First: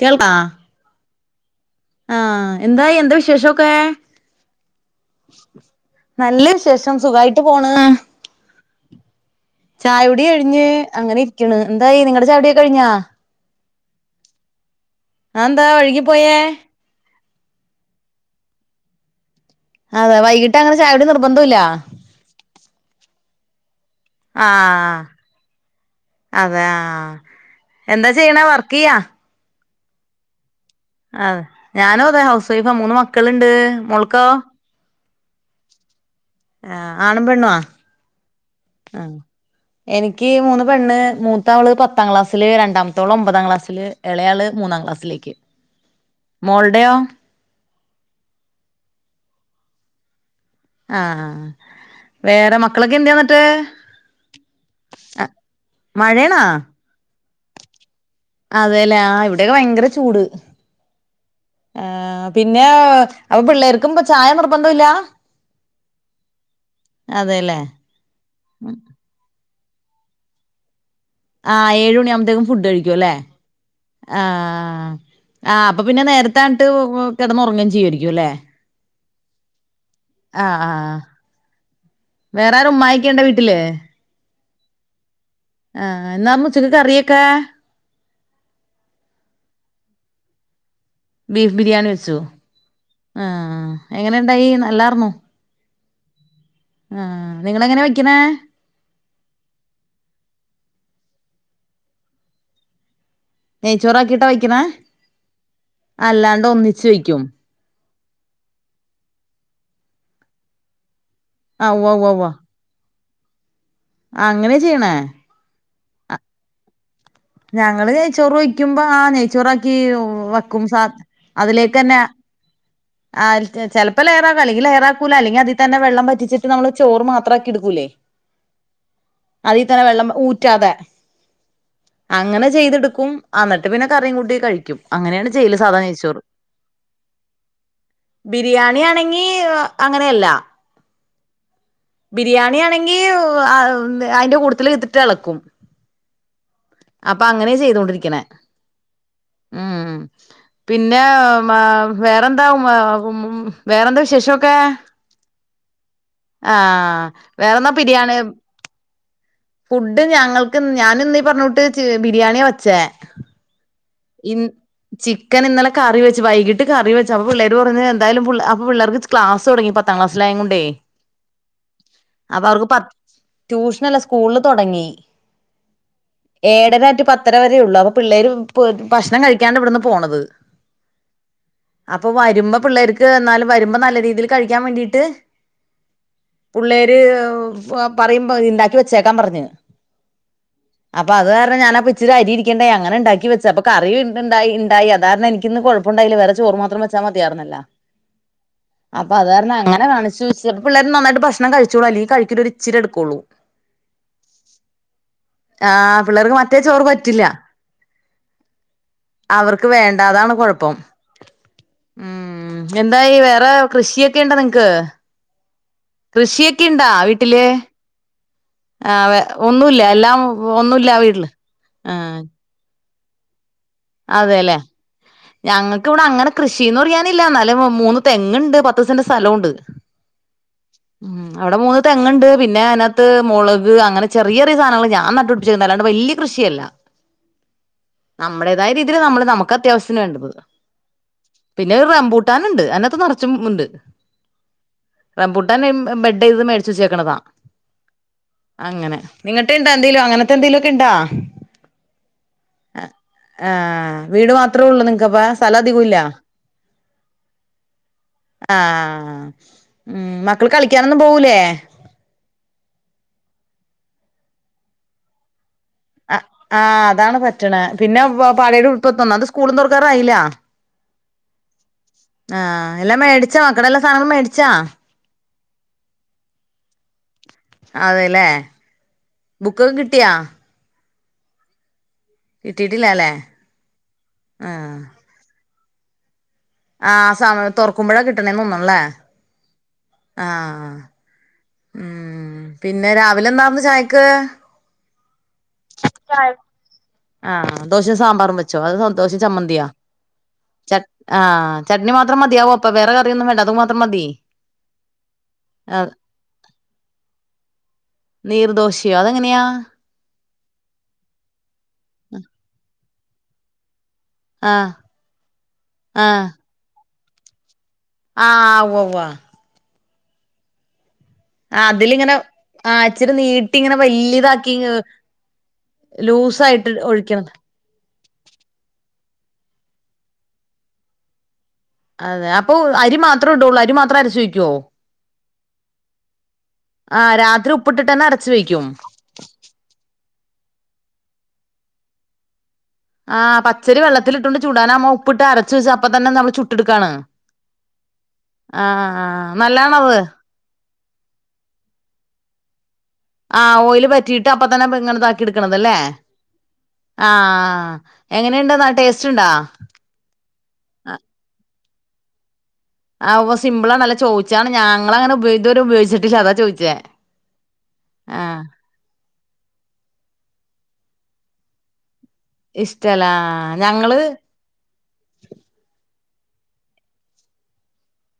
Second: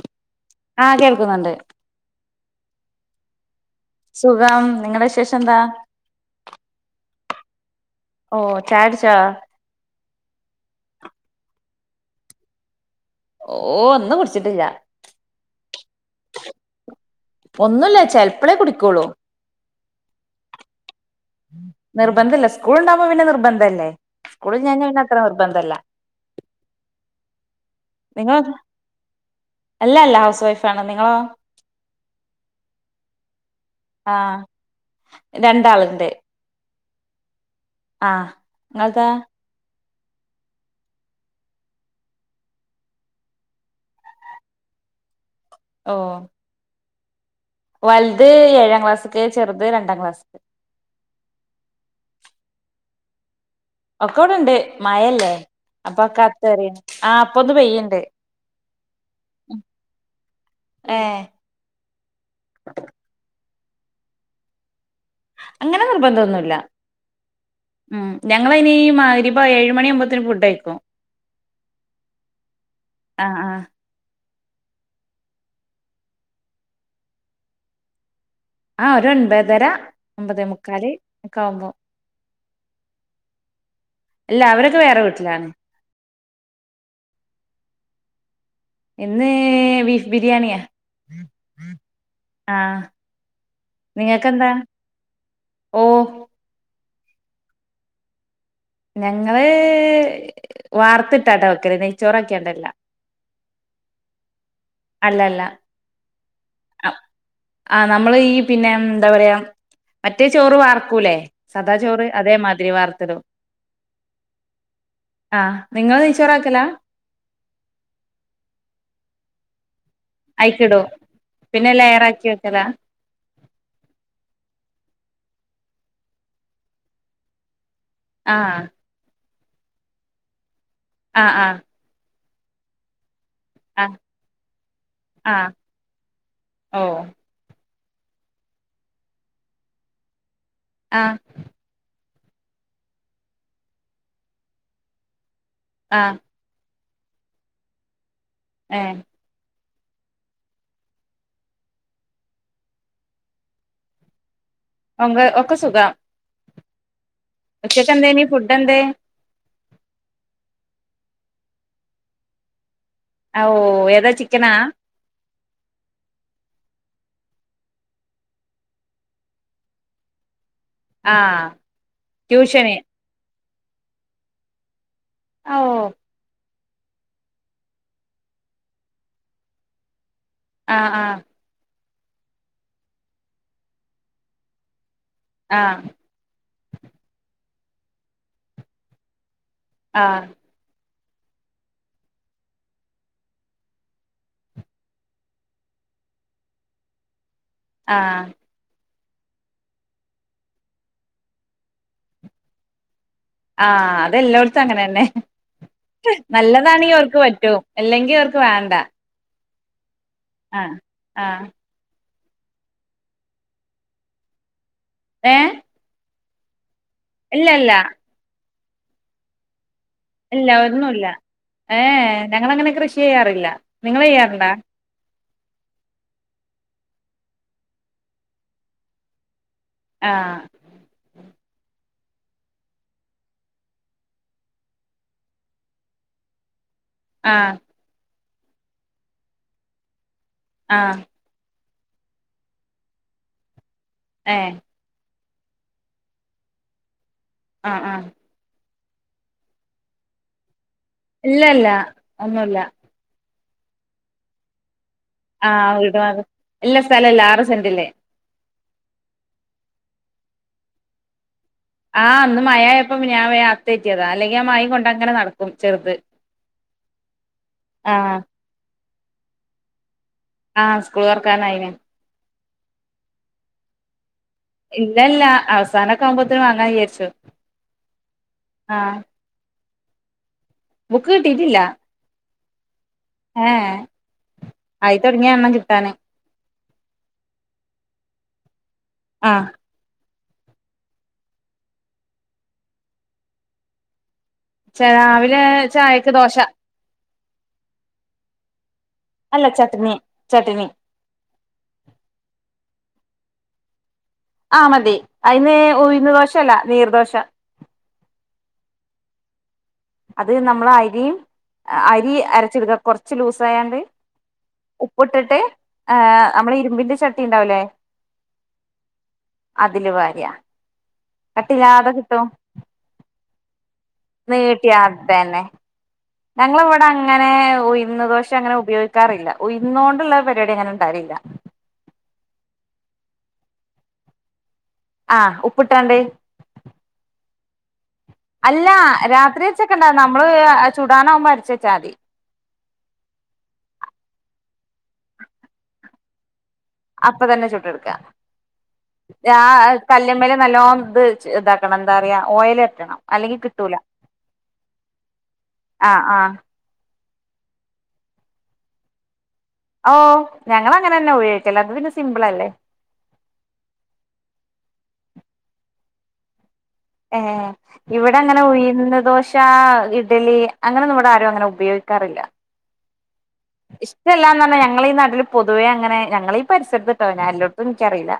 കേൾക്കാ ആ കേൾക്കുന്നുണ്ട്. ആ എന്തായി എന്താ വിശേഷൊക്കെ സുഖം. നിങ്ങളുടെ വിശേഷം എന്താ നല്ല വിശേഷം സുഖായിട്ട് പോണ്. ഓ ചായ കുടിച്ചോ? ചായകുടി കഴിഞ്ഞ് അങ്ങനെ ഇരിക്കണ്. എന്തായി നിങ്ങളടെ ചായയുടിയൊക്കെ കഴിഞ്ഞാ? ഓ ഒന്നും കുടിച്ചിട്ടില്ല. ആതെന്താ വൈകിപ്പോയേ ഒന്നുല്ല ചിലപ്പളേ കുടിക്കോളൂ. അതെ വൈകിട്ട് അങ്ങനെ ചായ കുടി നിർബന്ധം ഇല്ല. നിർബന്ധല്ല. സ്കൂൾ ഉണ്ടകുമ്പോ പിന്നെ നിർന്ധല്ലേ ആ അതെ എന്താ നിങ്ങൾ ചെയ്യണ വർക്ക് ചെയ്യാ അല്ല അല്ല ഹൗസ് വൈഫ്. ആ ഞാനും അതെ ഹൗസ് വൈഫാ മൂന്ന് മക്കളുണ്ട്. ആ രണ്ടാളിണ്ട്. ആ ആണും പെണ്ണും ആ ആ ങ്ങൾതാ എനിക്ക് മൂന്ന് പെണ്ണ്, മൂത്താവള് പത്താം ക്ലാസ്സില് രണ്ടാമത്താവള് ഒമ്പതാം ക്ലാസില് ഇളയാള് മൂന്നാം ക്ലാസ്സിലേക്ക്. ഓ മോൾടെയോ? വലുത് ഏഴാം ക്ലാസിക്ക് ചെറുത് രണ്ടാം ക്ലാസ്ക്. ആ ആഹ് വേറെ, മക്കളൊക്കെ എന്ത് ന്നിട്ട് ഒക്കെ ഇവിടെണ്ട് മയല്ലേ അപ്പൊക്കെ മഴേണാ അകത്ത് കേറിന് ആ പ്പൊന്ന് പെയ്യുണ്ട്. അതെല്ലേ ആ ഇവിടെയൊക്കെ ഭയങ്കര ചൂട്. ഏ ആ പിന്നെ അപ്പൊ പിള്ളേർക്കും ചായ നിർബന്ധംല്ല. അങ്ങനെ നിർബന്ധൊന്നുല്ല അതേല്ലേ ഉം ഞങ്ങളനി മഹ്‌രി ബ എഴുമണി ആവുമ്പത്തിന് ഫുഡ് കഴിക്കും. ആഹ് ഏഴുമണി ആകുമ്പഴത്തേക്കും ഫുഡ് കഴിക്കും അല്ലേ ആഹ് ആഹ് ആ ആ അപ്പൊ പിന്നെ നേരത്തന്നിട്ട് കിടന്നുറങ്ങയും ചെയ്യമായിരിക്കും, അല്ലേ ആ ഒരു ഒൻപത്തര ആഹ് ഒമ്പതേമുക്കാല് ആഹ് ഒക്കെ ആവുമ്പോ വേറെ ആര് ഉമ്മായിക്കേണ്ട വീട്ടില് ഇല്ല അവരൊക്കെ വേറെ വീട്ടിലാണ്. ആ എന്നാ ഉച്ചക്ക് കറിയൊക്കെ?. ഇന്ന് ബീഫ് ബിരിയാണിയാ ബീഫ് ബിരിയാണി വെച്ചോ ആഹ് ആ എങ്ങനെുണ്ടായി നല്ലായിർന്നോ?. ഓ ആഹാ നിങ്ങളെങ്ങനെ വെക്കുന്നേ? ഞങ്ങള് വാർത്തിട്ടാട്ടാ വെക്കല്ല് നെയ്ച്ചോറാക്കിയണ്ടല്ല. നെയ്യ് ചോറാകിട്ട വെക്ക്ണ അല്ല അല്ല ആ വെക്കും ആ നമ്മള് ഈ പിന്നെ എന്താ പറയാ മറ്റേ ചോറ് വാർക്കൂല്ലേ ആ സദാ ഉവ്വ ഉവ്വ ചോറ് ഉവ്വ അതേ മാതി തിരി വാർത്തിടും അങ്ങനെ ചെയ്യ്ണേ ആ നിങ്ങൾ നെയ്ച്ചോറ് ആക്കല ഞങ്ങള് നെയ്ച്ചോറ് വെക്കുമ്പോ ആ നെയ്ച്ചോറാക്കി വക്കും സാ അയ്ക്കിടും പിന്നെ അതിലേക്ക് തന്നെ ലെയറാക്കി വെക്കലാ ആഹ ചെലപ്പോ ലയറാക്കും അല്ലെങ്കിൽ ലേറാക്കൂല അല്ലങ്കി അതിൽ തന്നെ വെള്ളം വറ്റിച്ചിട്ട് നമ്മള് ചോറ് മാത്രമാക്കി എടുക്കൂലേ ആ അതിൽ തന്നെ വെള്ളം ഊറ്റാതെ ആ ആ അങ്ങനെ ചെയ്തെടുക്കും എന്നിട്ട് പിന്നെ ആഹ് കറിയും കൂട്ടി കഴിക്കും അങ്ങനെയാണ് ആഹ് ചെയ്യല് സാധാ നെയ്യ്ച്ചോറ്. ഓഹ് ബിരിയാണി ആണെങ്കി അങ്ങനെയല്ല. ആ ബിരിയാണി ആണെങ്കിൽ അതിന്റെ കൂട്ടത്തിൽ ഇത്ട്ട് ഇളക്കും ആ അപ്പൊ അങ്ങനെ ചെയ്തൊണ്ടിരിക്കണെ ഏ ഉം പിന്നെ വേറെന്താ വേറെന്താ വിശേഷൊക്കെ? ഒ ഒക്കെ സുഖം ആഹ വേറെന്താ ഉച്ചക്ക് പിരിയാണ് എന്തേനി ഫുഡ് എന്തേ ഫുഡ് ഞങ്ങൾക്ക് ഞാനിന്നീ പറഞ്ഞോട്ട് ബിരിയാണിയ വെച്ചേ ഓ ഏതാ ഇ ചിക്കനാ? ചിക്കൻ ഇന്നലെ കറി വെച്ച് വൈകിട്ട് കറി വെച്ചു അപ്പൊ പിള്ളേര് പറഞ്ഞ് എന്തായാലും അപ്പൊ പിള്ളേർക്ക് ക്ലാസ് തുടങ്ങി പത്താം ക്ലസ്സിലായകൊണ്ടേ ആഹ് അപ്പ അവർക്ക് ട്യൂഷന് പ ട്യൂഷനല്ല സ്കൂളില് തുടങ്ങി ഓ ഏഴര റ്റു പത്തര വരേ ഉള്ളു അപ്പൊ പിള്ളേര് ഭക്ഷണം കഴിക്കാണ്ട് ഇവിടുന്ന് പോണത് ആഹ ആഹ അപ്പൊ വരുമ്പോ പിള്ളേർക്ക് എന്നാലും വരുമ്പോ നല്ല രീതിയിൽ കഴിക്കാൻ വേണ്ടീട്ട് ആഹ പിള്ളേര് പറയുംമ്പ ഇണ്ടാക്കി വെച്ചേക്കാൻ പറഞ്ഞു ആ അപ്പൊ അത് കാരണം ഞാൻ അപ്പോ ഇച്ചിരി അരി ഇരിക്കേണ്ട അങ്ങനെ ഉണ്ടാക്കി വെച്ച അപ്പൊ കറി ഉണ്ടായിണ്ടായി അതാരണം എനിക്ക്ന്ന് കെഴപ്പ അപ്പൊണ്ട അയിൽ വേറെച്ചോറ് മാത്രം വച്ചാൽ മതിയാറ്ന്നല്ലോ ആ അപ്പ അതാരണം അങ്ങനെ കാണിച്ച് വച്ച് പിള്ളേര് നന്നായിട്ട് ഭക്ഷണം കഴിച്ചോളൂ അല്ലെങ്കി കഴിക്കി ഇച്ചിരി എടുക്കള്ളൂ ആഹ് അതെല്ലടത്തും അങ്ങനെന്നെ ആഹ് പിള്ളേർക്ക് മറ്റേ ചോറ് നല്ലതാണെങ്കിൽ അവർക്ക് പറ്റില്ല പറ്റും അല്ലെങ്കി അവർക്ക് വേണ്ട അവർക്ക് വേണ്ടാതാണ് ആഹ് കൊഴപ്പം ആഹ് ഉം എന്താ വേറെ കൃഷിയൊക്കെ ഉണ്ടോ നിങ്ങക്ക് ഏഹ് കൃഷിയൊക്കെ ഉണ്ടാ വ് ഇല്ലല്ല ആഹ് വെ ഒന്നുല്ല എല്ലാം ഇല്ല ഒന്നുല്ല ഏഹ് ആഹ് ഞങ്ങളങ്ങനെ കൃഷി ചെയ്യാറില്ല നിങ്ങള് ചെയ്യാറുണ്ടാ അതെല്ലേ ഞങ്ങൾക്ക് വിടെ അങ്ങനെ കൃഷിന്ന് പറയാനില്ല ന്നാലേ മൂന്ന് തെങ്ങ്ണ്ട് പത്ത് സെന്റ് സ്ഥലോണ്ട് ആഹ് ഉം അവിടെ മൂന്ന് തെങ്ങണ്ട് പിന്നെ അതിനത്ത് മുളക് അങ്ങനെ ചെറിയ ചറിയ സാധനങ്ങൾ ഞാ നട്ട് പിടിച്ചിരുന്നു അല്ലാണ്ട് വല്യ കൃഷിയല്ല ആഹ് നമ്മുടെേതായ രീതിൽ നമ്മള് നമുക്ക് അത്യാവ്യത്തിന് വേണ്ടത് ആഹ് പിന്നെ ഒരു റംമ്പൂട്ടൻണ്ട് അതിനകത്ത് നിറച്ചും ഉണ്ട് ഏഹ് റംബൂട്ടാൻ ബെഡ്യ്ത് മേടിച്ച് വച്ചേക്കണതാ ആഹ് ആഹ് അങ്ങനെ നിങ്ങട്ടണ്ടോ എന്തേലും അങ്ങനത്തെ എന്തെലു ഒക്കെ ഉണ്ടോ ഇല്ല ഇല്ല ഒന്നുല്ല ആഹ് വീട് മാ ത്രോള്ളൂ നിനക്ക്പ്പ സ്ഥലം ആഹ് അധികം ഇല്ല വീട് ഭാഗം ഇല്ല സ്ഥലല്ല ആറ് സെന്റില് ആഹ് ഉം മക്കള് കളിക്കാനൊന്നും പോവൂലേ ആഹ് ന്ന് മയായപ്പം ഞൻ വേ അത്തേറ്റിയതാ അല്ലെങ്കി ആഹ് മയിം കൊണ്ടങ്ങനെ നടക്കു ഉ ചെറുത് അഹ് ആഹ് അതാണ് പറ്റണ പിന്നെ ആഹ് പാടയുടെ ഉടുപ്പത്തോന്നാത് സ്കൂളും തുറക്കാറായില്ല ആഹ് സ്കൂൾ തുറക്കാനായിന് ആഹ് എല്ല മേടിച്ചോ മക്കടെല്ല സാനങ്ങളും മേട് ഇല്ല ഇല്ല അവസാനൊക്കെ ആവുമ്പോത്ന് വാങ്ങാചാരിച്ചു അതെല്ലേ ആഹ് ബുക്കൊക്കെ കിട്ടിയാ ബുക്ക് കിട്ടിട്ടില്ല കിട്ടിട്ടില്ലല്ലേ ആഹ് തുടങ്ങിയ എണ്ണം കിട്ടാന് ആഹ് സമ് തുറക്കുമ്പഴാ കിട്ടണേന്ന് തോന്നും ന്ന്ല്ലേ ആഹ് ആഹ് ഉം പിന്നെ രാവിലെന്താന്ന് ചായക്ക് ചെ രാവിലെ ചായക്ക് ദോശ ആഹ് ദോശം സാമ്പാറും വെച്ചോ അതോ ദോശ അല്ല ചമ്മന്തിയോ ചട്നി ചട്നി ചട് ആഹ് ചട്നി മാത്രം മതിയാവോ അപ്പൊ വേറെ കറിയൊന്നും വേണ്ട അത് മാത്രം മതി ആഹ് മതി അതിന് ആഹ് ഉയ്ന്ന് ദോശല്ല നീർ ദോശ നീർദോശയോ അതെങ്ങനെയ അത് നമ്മൾ അരിയും അരി അരച്ചെടുക്ക കൊറച്ച് ലൂസ് ആായാണ്ട് ആഹ് ഉപ്പിട്ടിട്ട് ആഹ് ഏഹ് നമ്മൾ ഇരുമ്പിന്റെ ചട്ടി ഉണ്ടാവില്ലേ ആഹ് ഉവ്വ് ഉവ്വ അതില് വാര് യാ അതിലിങ്ങനെ ഇച്ചിരി നീട്ടി ഇങ്ങനെ വലിയ നീട്ടിയ അതന്നെ ലൂസായിട്ട് ഞങ്ങളിവിടെ ഒഴിക്കണം അങ്ങനെ ഉയ്ന്ന് ദോശ പ അങ്ങനെ ഉപയോഗിക്കാറില്ല ഉയന്ന് കൊണ്ടുള്ള പരിപാടി അങ്ങനെ ഉണ്ടായിരില്ല അതെ അപ്പൊ അരി മാത്രം ഇട്ടുള്ളൂ അരി മാത്രം അരച് വെയ്ക്കുവോ ആഹ ഉപ്പിട്ടാണ്ട് ആഹ രാത്രി ഉപ്പിട്ട് തന്നെ അര അല്ല രാത്രി വെച്ചക്കണ്ടാ നമ്മള് ചൂടാനാവുമ്പോ അരച്ച് വെച്ചാൽ മതി ആഹ പച്ചരി വെള്ളത്തിലിട്ടൊണ്ട് ചൂടാനാവുമ്പം ഉപ്പിട്ട അരച്ച വെച്ച് അപ്പ തന്ന നമ്മള് ചു അപ്പൊ തന്നെ ചുട്ടെടുക്ക ആ ആ നല്ലാണത് ജാകല്ലു മേല് നല്ലോ ഇത് ഇതാക്കണം എന്താ പറയ ഓയിൽ വയ്ക്കണം ആഹ ഓയില് പറ്റിയിട്ട് അപ്പൊ തന്നെ ഇങ്ങന ഇതാക്കി എടുക്കണതല്ലേ ആഹ് ആഹ് ആഹ എങ്ങനെയുണ്ട്ന്ന ടേസ്റ്റ് ഉണ്ടോ ഓ ഞങ്ങൾ അങ്ങനെ തന്നെ ഉപയോഗിക്കല്ലോ അത് പിന്നെ സിമ്പിൾ അല്ലേ ആഹ ഉവ്വ്സിമ്പിളാണല്ല ചോദിച്ചതാണ് ഞങ്ങൾങ്ങനെ ഉപയോഗഇതുവരെ ഉപയോഗിച്ചിട്ടില്ല അതാ ചോദിച്ചേ ഏ ഇവിടെ ആ അങ്ങനെ വിടി ഉഴുന്ന് ദോശ ഇഡ്ഡലി അങ്ങനെ ഒന്നും ഇവിടെ ആരും ഉപയോഗിക്കാറില്ല ഇഷ്ടല്ലാ ആഹ ഇഷ്ടമല്ലാന്ന് പറഞ്ഞാ ഞങ്ങൾഈ നട്ടില് പൊതുവേ അങ്ങനെ ഞങ്ങളീ പരിസരത്ത് ഇട്ടോ ഞാന എല്ലാടത്തും എനിക്കറിയില്ല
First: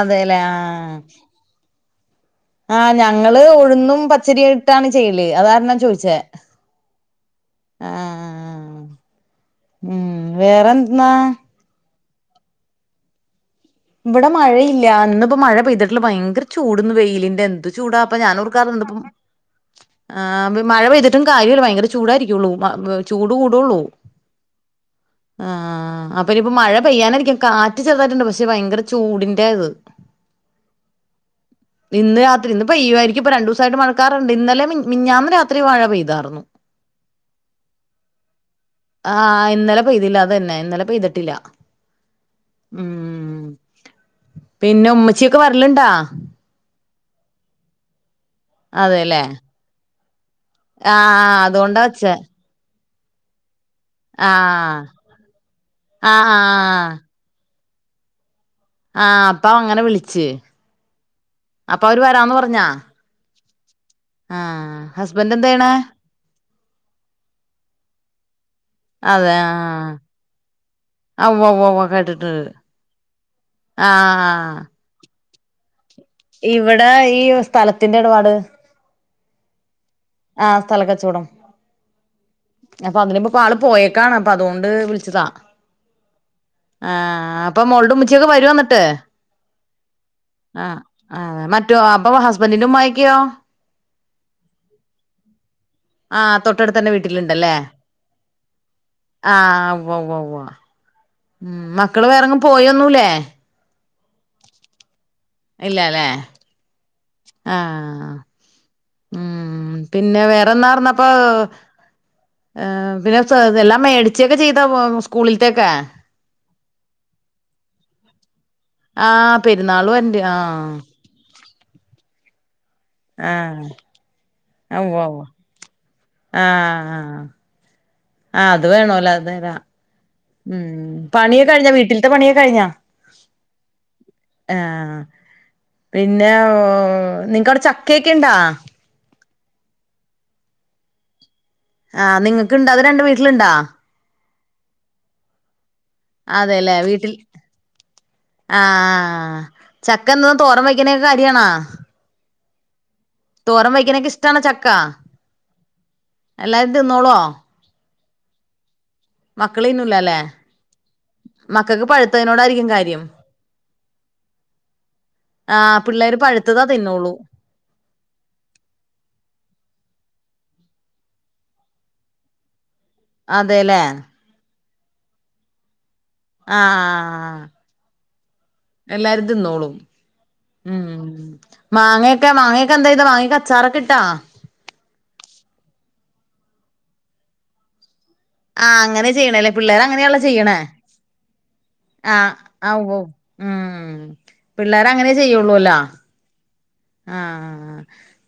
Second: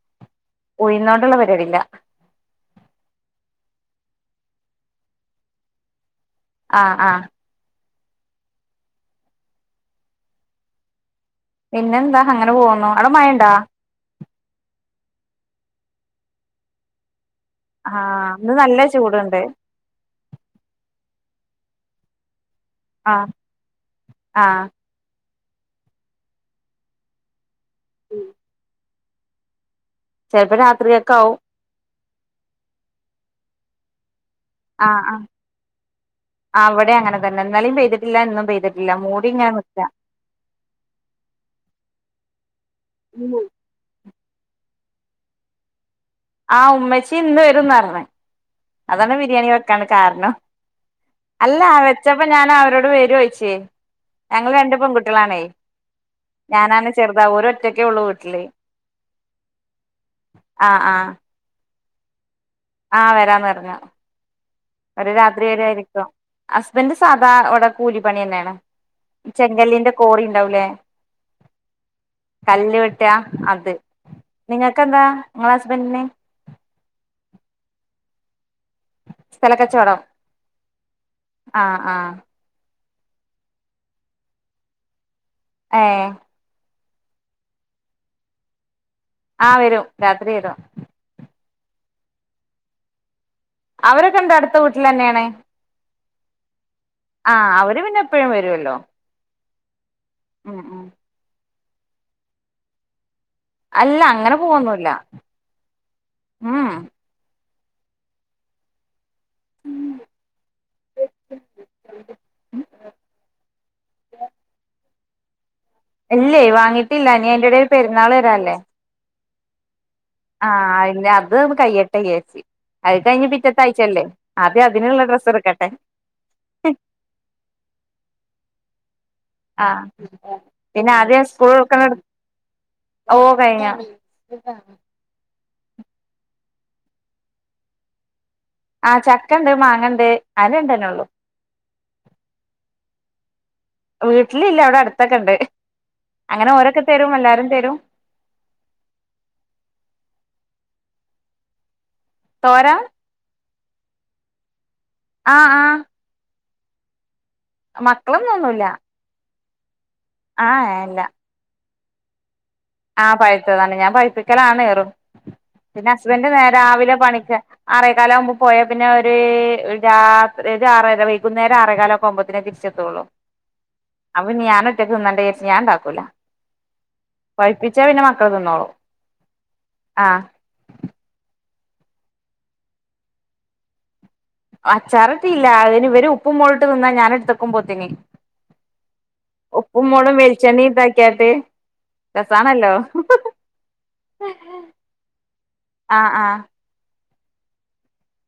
അതെല്ലേ ആ ഉഴുന്നോണ്ടുള്ള പരിപാടി ഇല്ല ആഹ് ഞങ്ങള് ഒഴുന്നും പച്ചരി ഇട്ടാണ് ചെയ്യല് അതാണ് ചോദിച്ചേ ആഹ ആഹ ആഹ ഉം വേറെദുനാ പിന്നെന്താ അങ്ങനെ പോകുന്നു അവിടെ മഴ ഉണ്ടാ ഇവിടെ മഴയില്ല ഇന്നിപ്പോ മഴ പെയ്തിട്ടില്ല ഭയങ്കര ചൂടന്ന് വെയിലിറെ എന്തു ചൂടാ അപ്പൊ ആഹ് ഞാൻ ഇന്ന് നല്ല ഓർക്കാറുണ്ട്പ്പ ചൂടുണ്ട് മഴ പെയ്തിട്ടും കാര്യല്ല ഭയങ്കര ചൂടായിരിക്കള്ളൂ ആഹ് ചൂട് കൂടുള്ളൂ ആഹ് ആഹ അപ്പൊ ഇനിപ്പപ്പോ മഴ പെയ്യാനായിരിക്കും കാറ്റ് ചെറുതായിട്ടുണ്ട് പക്ഷെ ഭയങ്കര ചൂടിന്റെ ഇത് ചിലപ്പോ രാത്രിയൊക്കെ ആവും ഇന്ന് രാത്രി ഇന്ന് പെയ്‌വായിരിക്കും ഇപ്പൊ രണ്ട് ദിവസമായിട്ട് മണക്കാറുണ്ട് ഇന്നലെ മിഞ്ഞാ ന് രാത്രി മഴ പെയ്തായിരുന്നു ഇവിടെ അങ്ങനെ തന്നെ ഇന്നലയും പെയ്തിട്ടില്ല ഇന്നും പെയ്തിട്ടില്ല മൂടി ആഹ് ഇങ്ങനെ ഇന്നലെ നിക്കാം പെയ്തില്ല അതന്നെ ഇന്നലെ പെയ്തിട്ടില്ല ഉ ഉം പിന്നെ ഉമ്മച്ചിയൊക്കെ വര്ലുണ്ടാ ആഹ ഉമ്മച്ചി ഇന്ന് വരും എന്ന് പറഞ്ഞു അതാണ് അതെല്ലേ ബിരിയാണി വെക്കാൻ കാരണം ആഹ് അല്ല അതുകൊണ്ടാ വച്ചേ വെച്ചപ്പോ ഞാൻ അവരോട് വെരുവോന്ന് ചോദിച്ച് ഞങ്ങൾ രണ്ട് ആഹ് പെൺകുട്ടികളാണെ ആഹ് ഞാനാണ് ആഹ് ചെറുത് ഇതാ അവര് ഒറ്റയ്ക്കേ ഉള്ളൂ വീട്ടില് ആഹ അപ്പ അങ്ങനെ വിളിച് ആഹ ആഹ അപ്പൊ അവര് വരാന്ന് പറഞ്ഞാ ആഹ വരാന്ന് പറഞ് ആഹ് അവരു ഹസ്ബൻഡ് രാത്രി എന്ത് ചെയ്യണേ വരുമായിരിക്കും ഹസ്ബൻഡ് സാധാ അവിടെ കൂലിപ്പണി തന്നെയാണ് അതെ ചെങ്കല്ലിന്റെ ആഹ് കോടി ഉണ്ടാവുലേ ആ ഉവ്വ ഉവ്വ ഉവ്വ കേട്ടിട്ടുണ്ട് കല്ല് വെട്ട് അത് നിങ്ങക്ക് ആഹ് നിങ്ങക്കെന്താ നിങ്ങളെ ഹസ്ബൻന്റിന് ഇവിടെ ഈ സ്ഥലത്തിന്റെ ഇടപാട് സ്ഥല കച്ചവടമോ ആഹ സ്ഥലക്കച്ചവടം അപ്പൊ അതിപ്പൊ ആള് പോയേക്കാണ് അപ്പൊ അതുകൊണ്ട് വിളിച്ചതാ ഏഹ് ആഹ് അപ്പൊ മോള്ടെ ഉമ്മച്ചിയൊക്കെ വരോന്നെട്ട് ആഹ് വരും രാത്രി വരും ആ മറ്റോ അപ്പൊ ഹസ്ബന്റിന്റെ ഉമ്മായൊക്കെയോ അവരൊക്കെണ്ട് അട്ത്ത വീട്ടിലെന്ന്യാണ് ആഹ് തൊട്ടടുത്തെന്നെ വീ ട്ട്ല്ണ്ടല്ലേ അവര് പിന്നെ എപ്പഴും വരുവല്ലോ ആഹ് ഉവ്വ് ഉവ്വ് ഉവ്വാ ഉം ഉം മ്മ് മക്കള് വേറെങ്ങും പോയൊന്നുല്ലേ അല്ല അങ്ങനെ പോവൊന്നുല്ല ഇല്ലലേ മ്മ് മ്മ് ആഹ് ഉം പിന്നെ വേറെന്നാറ്ന്നപ്പൊ ഏഹ് പിന്നെ സ എല്ലാം മേടിച്ചൊക്കെ ചെയ്തൊ സ്കൂളില്ത്തെക്കെ ഇല്ലേ വാങ്ങിട്ടില്ല ഇനി അയിന്റെടേല് പെര്ന്നാള് വരാല്ലേ ആഹ് പെര്ന്നാള് വര് ആഹ് ഇഞ്ഞത് കയ്യട്ടെ വിചാര്ച്ച് അത് ഇതഴിഞ്ഞ് പിറ്റത്ത ആഹ് ആഴ്ച്ചല്ലേ ആദ്യം അതിന്ള്ള ഡ്രസ്സ്ട്ക്കട്ടെ ആഹ് ആഹ് ആഹ് ആഹ് അത് വേണോല്ലോ അതെ താ ആഹ് ഉം പിന്നെ ആദ്യം സ്കൂൾ പണിയൊക്കെ കഴിഞ്ഞോ തുറക്കണ വീട്ടില്ത്തെ പണിയൊക്കെ കഴിഞ്ഞോ ഓ കഴിഞ്ഞു ആഹ് പിന്നെ [unintelligible] നിങ്ങക്ക്വ്ടെ ചക്കയ്ക്ക്‌ണ്ടോ ആഹ് ചക്കണ്ട് മാങ്ങണ്ട് ആ രണ്ടെന്നൊള്ളൂ ആഹ് നിങ്ങക്ക്ണ്ടോ അത് രണ്ടും വീട്ടില്ണ്ടോ വീട്ടിലില്ല ഇവടെ അടുത്തൊക്കെ ഇണ്ട് അങ്ങനെ അതെല്ലേ ഓരൊക്കെ തരും വീട്ടിൽ എല്ലാരും തരും ആഹ് ചക്ക എന്നും തോരം വയ്ക്കണേക്കരിയണാ തോരം തോരം വെയ്ക്കണെക്കെ ഇഷ്ട്ടാണോ ചക്കാ ആഹ് ആഹ് എല്ലാരും തിന്നോളോ മക്കളൊന്നും തിന്നൂല മക്കള് തിന്നൂലലേ ആഹ് ഏഹ് ഇല്ല മക്കക്ക് പഴ്ത്തേനോടാരിക്കും കാ ആഹ് പഴ്ത്തതാണ് ഞാൻ പഴപ്പിക്കലാണ് ഏറും ആഹ് പിന്നെ പിള്ളേര് ഹസ്ബന്റ് നേ പഴുത്തതാ രാവിലെ തിന്നോളൂ പണിക്ക്‌ ആറേകാലാവുമ്പോ പോയാ പിന്നെ ഒര് ഒര് രാത്രി ഒര് ആറര വൈകുന്നേരം ആറേകാലൊക്കെ ആവുമ്പോത്തിനെ തിരിച് ച്ചെത്തോളൂ അതെല്ലേ അപ്പ പിന്നെ ഞാന് ഒറ്റക്ക് തിന്നണ്ടെ വിചാരിച്ച് ഞാൻ ഇണ്ടാക്കൂല ആഹ് ആഹ് മക്കള് തിന്നോളും എല്ലാരും തിന്നോളും ആഹ് ഉം മാങ്ങയൊക്കെ മാങ്ങയൊക്കെ എന്തേയ്തെ മാങ്ങയൊക്കെ അച്ചാറൊക്കെ ഇട്ടോ അച്ചാറിട്ടില്ല അതിന് ഇവര് ഇപ്പും മൊള്ട്ട് തിന്നാ ഞാൻ എട്ത്ത്ക്കുമ്പോത്തിന് ആഹ് അങ്ങനെ ചെയ്യ്ണെലേ പിള്ളേര് അങ്ങനെയാണല്ലോ ചെയ്യ്ണേ ക്ക്യാട്ട് ആഹ് ആഹ് ഉവ്വ് ഉം പിള്ളേരങ്ങനെ ചെയ്യൂള്ളോലൊ ആഹ് ആഹ് ആഹ്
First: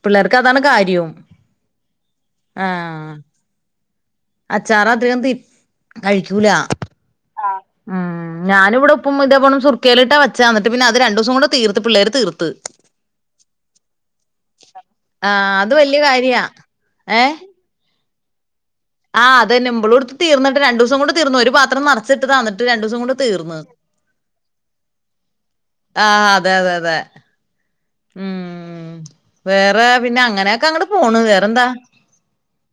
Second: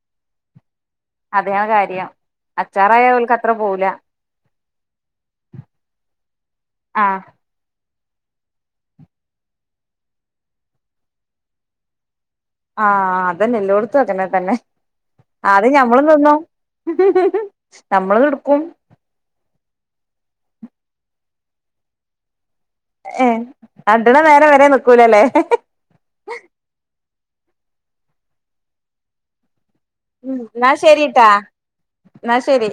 പിള്ളേർക്ക് അതാണ് കാര്യം അതെയാ കാര്യം അച്ചാറായ ഓല്ക്ക് അത്ര പോവൂല അച്ചാറ് അധികം തിന് കഴിക്കൂല ആഹ് ഉം ഞാനിവിടെ ഉപ്പും ഇതെ പോണം സുർക്കേലിട്ടാ വെച്ചേ അന്നിട്ട് പിന്നെ അത് രണ്ടൂസം കൊണ്ട് തീർത്ത് പിള്ളേര് തീർത്ത് ആഹ് അതന്നെ എല്ലോട്ത്തും അങ്ങനെ തന്നെ ആഹ് അത് ആദ്യം വല്യ ഞമ്മളും തിന്നും കാര്യാ ഏഹ് നമ്മള് ഇട്ക്കും ആഹ് അതന്നെ മ്പുളോ എടുത്ത് തീർന്നിട്ട് രണ്ട് ദിവസം കൊണ്ട് തീർന്നു ഒരു പാത്രം നറച്ചിട്ട്ട്ടാ വന്നെ എന്നിട്ട് രണ്ട് ദിവസം കൊണ്ട് തീർന്ന് രണ്ടെണ്ണം വേറെ വരെ വെക്കൂലല്ലേ ആഹ് അതെ അതെ അതെ ഉം വേറെ പിന്നെ അങ്ങനെക്കെ അങ്ങട് പോണ് വേറെന്താ എന്ന ശരി